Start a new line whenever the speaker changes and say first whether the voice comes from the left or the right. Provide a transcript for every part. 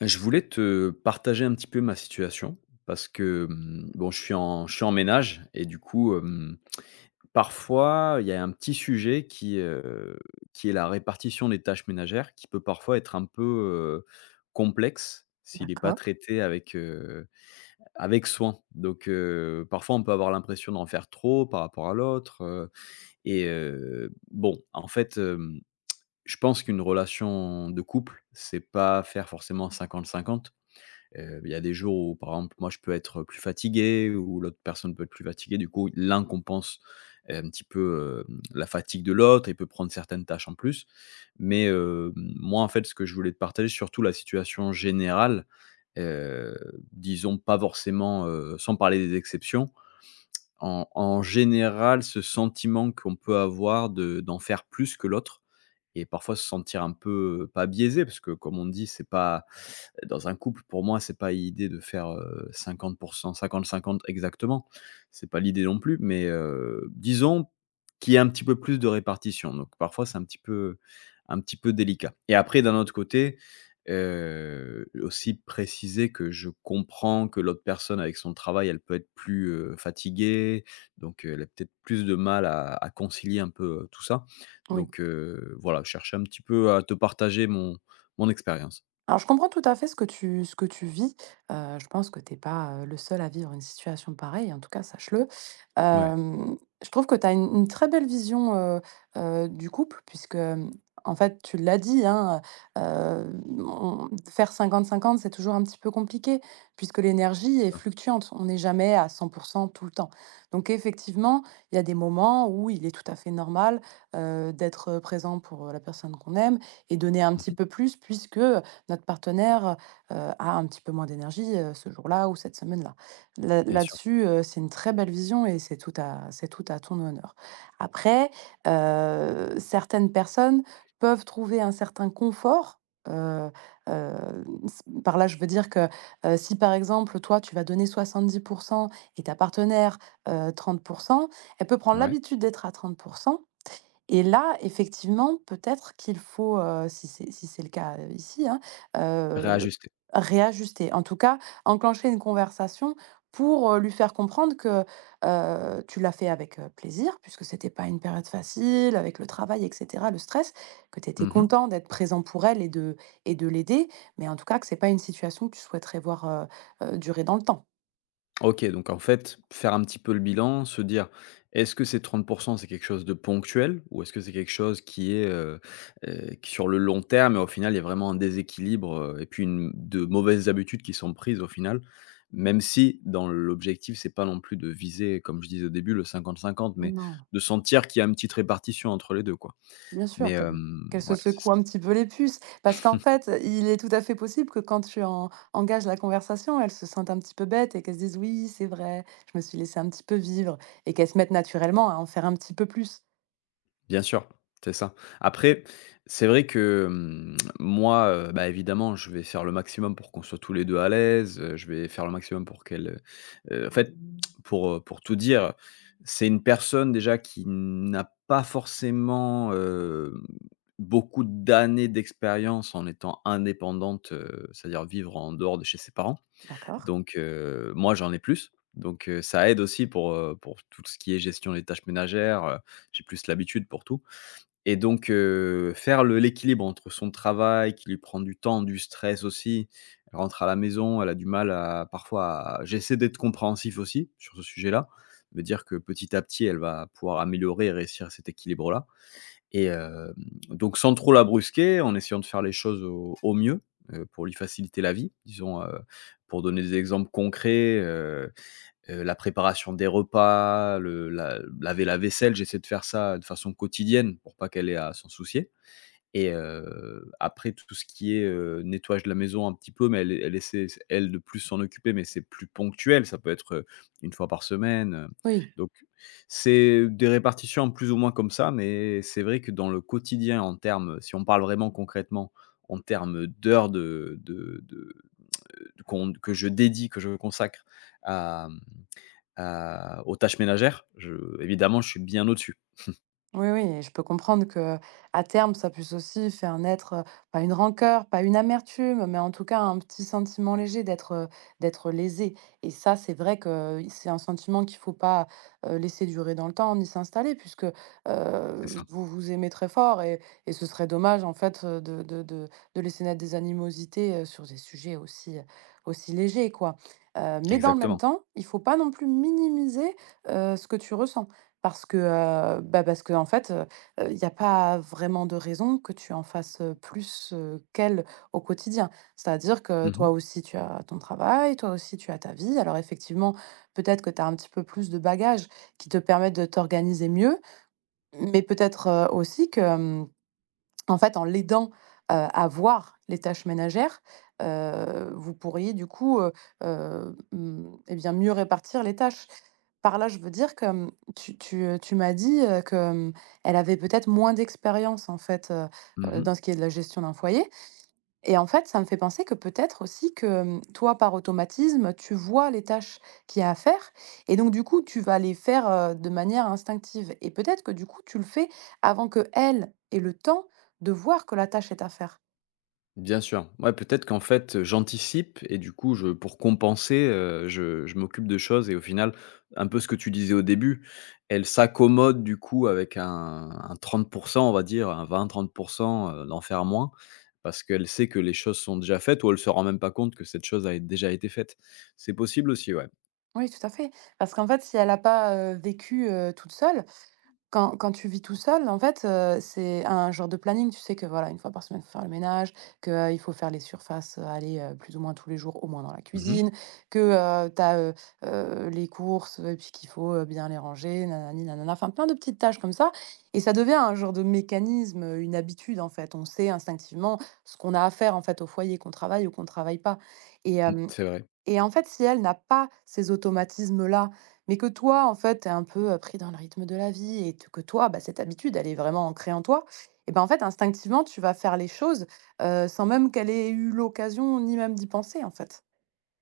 left: Je voulais te partager un petit peu ma situation parce que, bon, je suis en ménage et du coup, parfois, il y a un petit sujet qui est la répartition des tâches ménagères qui peut parfois être un peu, heu, complexe s'il n'est pas
right: D'accord,
left: traité avec soin. Donc parfois, on peut avoir l'impression d'en faire trop par rapport à l'autre, et bon, en fait, je pense qu'une relation de couple, c'est pas faire forcément 50-50. Il y a des jours où, par exemple, moi, je peux être plus fatigué ou l'autre personne peut être plus fatiguée. Du coup, l'un compense, un petit peu, la fatigue de l'autre et peut prendre certaines tâches en plus. Mais, moi, en fait, ce que je voulais te partager, surtout la situation générale, heu, disons pas forcément, sans parler des exceptions, en général, ce sentiment qu'on peut avoir de d'en faire plus que l'autre et parfois se sentir un peu, pas biaisé parce que, comme on dit, c'est pas dans un couple, pour moi, c'est pas l'idée de faire, 50 50-50 exactement. C'est pas l'idée non plus, mais, disons qu'il y a un petit peu plus de répartition. Donc parfois, c'est un petit peu délicat. Et après, d'un autre côté, aussi préciser que je comprends que l'autre personne avec son travail, elle peut être plus, fatiguée, donc elle a peut-être plus de mal à concilier un peu, tout ça.
right: oui.
left: Donc, voilà, chercher un petit peu à te partager mon expérience.
right: Alors, je comprends tout à fait ce que tu vis. Je pense que tu es pas, le seul à vivre une situation pareille, en tout cas, sache-le.
left: Ouais.
right: Hem, je trouve que tu as une très belle vision, du couple puisque, en fait, tu l'as dit, hein, heu, on faire cinquante cinquante c'est toujours un petit peu compliqué puisque l'énergie est fluctuante. On n'est jamais à cent pour 100 tout le temps. Donc effectivement, il y a des moments où il est tout à fait normal, d'être présent pour la personne qu'on aime et donner un
left: Mmh
right: petit
left: mh.
right: peu plus puisque notre partenaire, a un petit peu moins d'énergie, ce jour-là ou cette semaine-là. Là
left: Bien sûr,
right: là-dessus, c'est une très belle vision et c'est tout à ton honneur. Après, certaines personnes peuvent trouver un certain confort, heu, heu, s par là, je veux dire que, si par exemple, toi, tu vas donner 70 et ta partenaire, 30, elle peut prendre
left: ouais.
right: l'habitude d'être à 30, et là, effectivement, peut-être qu'il faut, si c'est le cas, ici, hein, heu,
left: Réajuster.
right: réajuster. En tout cas, enclencher une conversation pour, lui faire comprendre que, tu l'as fait avec, plaisir puisque c'était pas une période facile avec le travail et cetera, le stress, que tu étais
left: Mmh mh.
right: content d'être présent pour elle et de l'aider, mais en tout cas que c'est pas une situation que tu souhaiterais voir, durer dans le temps.
left: OK, donc en fait, faire un petit peu le bilan, se dire : « Est-ce que ces 30%, c'est quelque chose de ponctuel ou est-ce que c'est quelque chose qui est, qui sur le long terme ? » Et au final, il y a vraiment un déséquilibre, et puis une de mauvaises habitudes qui sont prises au final. Même si dans l'objectif, c'est pas non plus de viser, comme je disais au début, le 50-50, mais
right: Non.
left: de sentir qu'il y a une petite répartition entre les 2, quoi.
right: Bien
left: Mais,
right: sûr, qu'elle qu'elle se
left: ouais, c'est ça.
right: secoue un petit peu les puces. Parce qu'en fait, il est tout à fait possible que quand tu en engages la conversation, elle se sente un petit peu bête et qu'elle se dise: «Oui, c'est vrai, je me suis laissée un petit peu vivre» et qu'elle se mette naturellement à en faire un petit peu plus.
left: Bien sûr, c'est ça. Après, c'est vrai que, moi, bah, évidemment, je vais faire le maximum pour qu'on soit tous les 2 à l'aise, je vais faire le maximum pour qu'elle, en fait, pour tout dire, c'est une personne déjà qui n'a pas forcément, beaucoup d'années d'expérience en étant indépendante, c'est-à-dire vivre en dehors de chez ses parents.
right: D'accord.
left: Donc moi, j'en ai plus. Donc ça aide aussi pour tout ce qui est gestion des tâches ménagères, j'ai plus l'habitude pour tout. Et donc, faire le l'équilibre entre son travail qui lui prend du temps, du stress aussi. Elle rentre à la maison, elle a du mal à parfois à j'essaie d'être compréhensif aussi sur ce sujet-là, me dire que petit à petit elle va pouvoir améliorer et réussir cet équilibre-là et donc sans trop la brusquer, en essayant de faire les choses au mieux, pour lui faciliter la vie, disons, pour donner des exemples concrets, la préparation des repas, le la laver la vaisselle, j'essaie de faire ça de façon quotidienne pour pas qu'elle ait à s'en soucier, et après tout ce qui est, nettoyage de la maison un petit peu, mais elle essaie elle de plus s'en occuper, mais c'est plus ponctuel, ça peut être, une fois par semaine,
right: Oui.
left: donc c'est des répartitions plus ou moins comme ça, mais c'est vrai que dans le quotidien en termes, si on parle vraiment concrètement, en termes d'heures, qu'on que je dédie, que je consacre à, aux tâches ménagères, je évidemment, je suis bien au-dessus.
right: Oui, oui, et je peux comprendre que à terme, ça puisse aussi faire naître, pas une rancœur, pas une amertume, mais en tout cas un petit sentiment léger d'être, d'être lésé, et ça, c'est vrai que c'est un sentiment qu'il faut pas, laisser durer dans le temps ni s'installer puisque,
left: C'est ça.
right: vous vous aimez très fort et ce serait dommage, en fait, de laisser naître des animosités, sur des sujets aussi, aussi légers, quoi, mais dans le même
left: Exactement.
right: temps, il faut pas non plus minimiser, ce que tu ressens. Parce que, parce que en fait, il y a pas vraiment de raison que tu en fasses, plus, qu'elle au quotidien. C'est-à-dire que
left: Mmh
right: toi
left: mh.
right: aussi tu as ton travail, toi aussi tu as ta vie. Alors effectivement, peut-être que tu as un petit peu plus de bagages qui te permettent de t'organiser mieux, mais peut-être, aussi que, en fait, en l'aidant, à voir les tâches ménagères, vous pourriez du coup, mmh, et bien mieux répartir les tâches. Par là, je veux dire que, tu m'as dit, que, elle avait peut-être moins d'expérience en fait,
left: Mmh.
right: dans ce qui est de la gestion d'un foyer, et en fait, ça me fait penser que peut-être aussi que, toi, par automatisme, tu vois les tâches qu'il y a à faire, et donc du coup, tu vas les faire, de manière instinctive, et peut-être que du coup, tu le fais avant que elle ait le temps de voir que la tâche est à faire.
left: Bien sûr. Ouais, peut-être qu'en fait, j'anticipe et du coup, je pour compenser, je m'occupe de choses et au final, un peu ce que tu disais au début, elle s'accommodent du coup avec un 30%, on va dire, un 20-30, d'en faire moins parce qu'elle sait que les choses sont déjà faites ou elle se rend même pas compte que cette chose a déjà été faite. C'est possible aussi, ouais.
right: Oui, tout à fait, parce qu'en fait, si elle a pas, vécu, toute seule. Quand tu vis tout seul, en fait, c'est un genre de planning. Tu sais que, voilà, une fois par semaine, il faut faire le ménage, que, il faut faire les surfaces, aller, plus ou moins tous les jours, au moins dans la
left: Mmh mh.
right: cuisine, que, tu as, les courses, et puis qu'il faut, bien les ranger, nanani nanana, enfin plein de petites tâches comme ça, et ça devient un genre de mécanisme, une habitude, en fait. On sait instinctivement ce qu'on a à faire, en fait, au foyer, qu'on travaille ou qu'on travaille pas, et
left: Mmh,
right: hem
left: c'est vrai.
right: et en fait, si elle n'a pas ces automatismes-là, mais que toi, en fait, tu es un peu, pris dans le rythme de la vie et t que toi, bah, cette habitude, elle est vraiment ancrée en toi, et ben, en fait, instinctivement, tu vas faire les choses, sans même qu'elle ait eu l'occasion ni même d'y penser, en fait.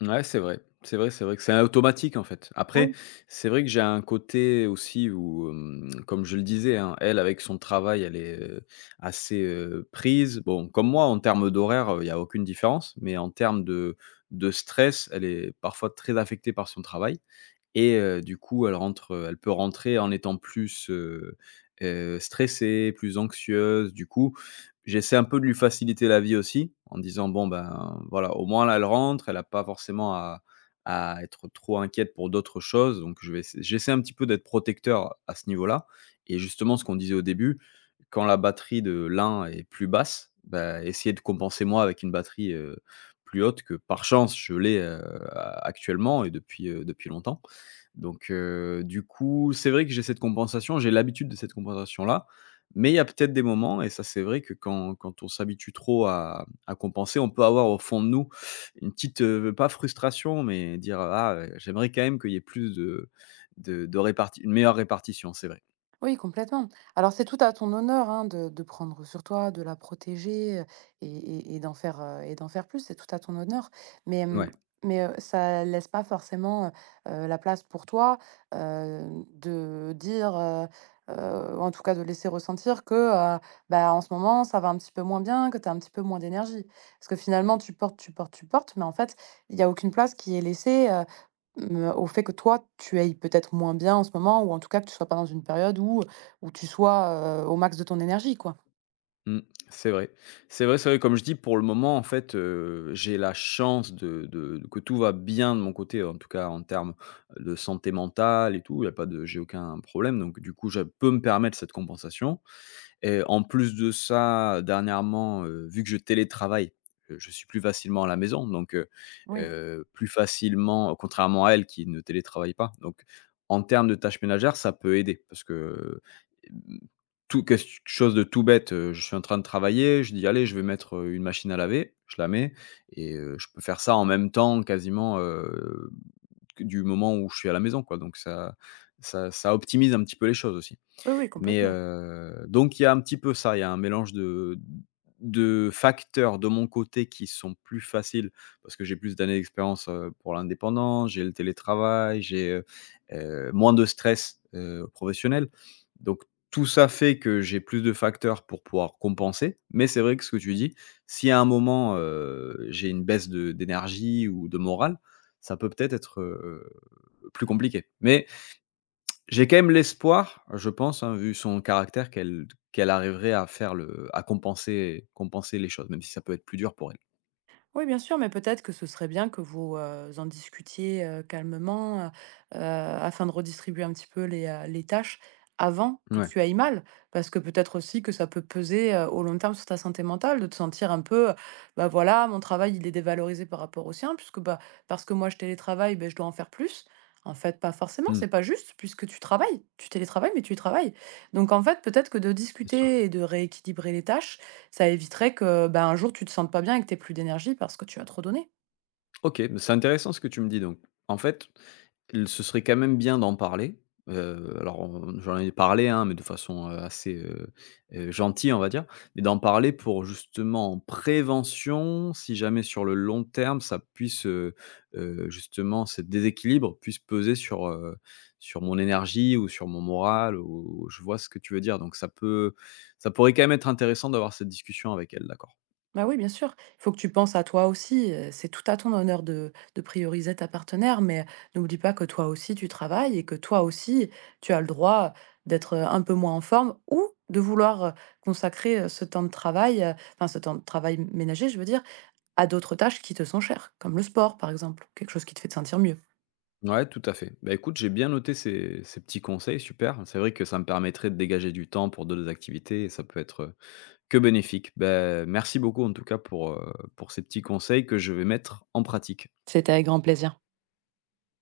left: Ouais, c'est vrai. C'est vrai, c'est vrai que c'est automatique, en fait. Après, c'est vrai que j'ai un côté aussi où, comme je le disais, hein, elle, avec son travail, elle est, assez, prise. Bon, comme moi, en termes d'horaire, il y a aucune différence, mais en termes de stress, elle est parfois très affectée par son travail. Et du coup, elle rentre, elle peut rentrer en étant plus, stressée, plus anxieuse. Du coup, j'essaie un peu de lui faciliter la vie aussi, en disant : « Bon, ben, voilà, au moins là, elle rentre, elle a pas forcément à être trop inquiète pour d'autres choses ». Donc je vais ess j'essaie un petit peu d'être protecteur à ce niveau-là, et justement, ce qu'on disait au début, quand la batterie de l'un est plus basse, bah, essayer de compenser moi avec une batterie, plus haute que par chance je l'ai, actuellement et depuis longtemps. Donc du coup, c'est vrai que j'ai cette compensation, j'ai l'habitude de cette compensation-là, mais il y a peut-être des moments et ça, c'est vrai que quand on s'habitue trop à compenser, on peut avoir au fond de nous une petite, pas frustration, mais dire : « Ah, j'aimerais quand même qu'il y ait plus de réparti une meilleure répartition », c'est vrai.
right: Oui, complètement. Alors, c'est tout à ton honneur hein, de prendre sur toi, de la protéger, et d'en faire plus. C'est tout à ton honneur. Mais, hum,
left: Ouais.
right: mais ça laisse pas forcément la place pour toi de dire, en tout cas de laisser ressentir que bah, en ce moment, ça va un petit peu moins bien, que tu as un petit peu moins d'énergie. Parce que finalement, tu portes, tu portes, tu portes, mais en fait, il n'y a aucune place qui est laissée. Mmh, au fait que toi, tu ailles peut-être moins bien en ce moment, ou en tout cas que tu sois pas dans une période où tu sois, au max de ton énergie, quoi.
left: Mmh, c'est vrai. C'est vrai, c'est vrai. Comme je dis, pour le moment, en fait, j'ai la chance de que tout va bien de mon côté, en tout cas en termes de santé mentale et tout. Il y a pas de J'ai aucun problème, donc du coup, je peux me permettre cette compensation. Et en plus de ça, dernièrement, vu que je télétravaille, je suis plus facilement à la maison, donc
right: Oui.
left: plus facilement contrairement à elle qui ne télétravaille pas, donc en termes de tâches ménagères, ça peut aider parce que, hem, tout quelque chose de tout bête, je suis en train de travailler, je dis : « Allez, je vais mettre, une machine à laver », je la mets et je peux faire ça en même temps quasiment, que du moment où je suis à la maison, quoi, donc ça optimise un petit peu les choses aussi.
right: Oui, oui,
left: Mais
right: complètement.
left: donc il y a un petit peu ça, il y a un mélange de facteurs de mon côté qui sont plus faciles parce que j'ai plus d'années d'expérience, pour l'indépendant, j'ai le télétravail, j'ai, moins de stress, professionnel. Donc tout ça fait que j'ai plus de facteurs pour pouvoir compenser. Mais c'est vrai que ce que tu dis, si à un moment, j'ai une baisse de d'énergie ou de morale, ça peut peut-être être, plus compliqué. Mais j'ai quand même l'espoir, je pense, hein, vu son caractère qu'elle arriverait à faire le à compenser les choses, même si ça peut être plus dur pour elle.
right: Oui, bien sûr, mais peut-être que ce serait bien que vous, en discutiez calmement, afin de redistribuer un petit peu les tâches avant que
left: Ouais,
right: tu ailles mal, parce que peut-être aussi que ça peut peser au long terme sur ta santé mentale, de te sentir un peu, bah voilà, mon travail, il est dévalorisé par rapport au sien, puisque bah, parce que moi je télétravaille, ben, je dois en faire plus. En fait, pas forcément,
left: mmh,
right: c'est pas juste, puisque tu travailles, tu télétravailles, mais tu y travailles. Donc en fait, peut-être que de
left: bien sûr.
right: discuter et de rééquilibrer les tâches, ça éviterait que, bah, un jour, tu te sentes pas bien et que t'aies plus d'énergie parce que tu as trop donné.
left: OK, mais c'est intéressant ce que tu me dis donc. En fait, L ce serait quand même bien d'en parler. Alors on j'en ai parlé, hein, mais de façon, assez, gentille, on va dire. Mais d'en parler pour justement en prévention, si jamais sur le long terme, ça puisse, justement, ce déséquilibre puisse peser sur, sur mon énergie ou sur mon moral, ou je vois ce que tu veux dire. Donc ça pourrait quand même être intéressant d'avoir cette discussion avec elle, d'accord.
right: Bah, oui, bien sûr. Il faut que tu penses à toi aussi, c'est tout à ton honneur de prioriser ta partenaire, mais n'oublie pas que toi aussi tu travailles et que toi aussi tu as le droit d'être, un peu moins en forme ou de vouloir, consacrer, ce temps de travail, enfin ce temps de travail ménager, je veux dire, à d'autres tâches qui te sont chères, comme le sport par exemple, quelque chose qui te fait te sentir mieux.
left: Ouais, tout à fait. Bah, écoute, j'ai bien noté ces petits conseils, super. C'est vrai que ça me permettrait de dégager du temps pour d'autres activités et ça peut être que bénéfique. Bah, merci beaucoup en tout cas pour ces petits conseils que je vais mettre en pratique.
right: C'était avec grand plaisir.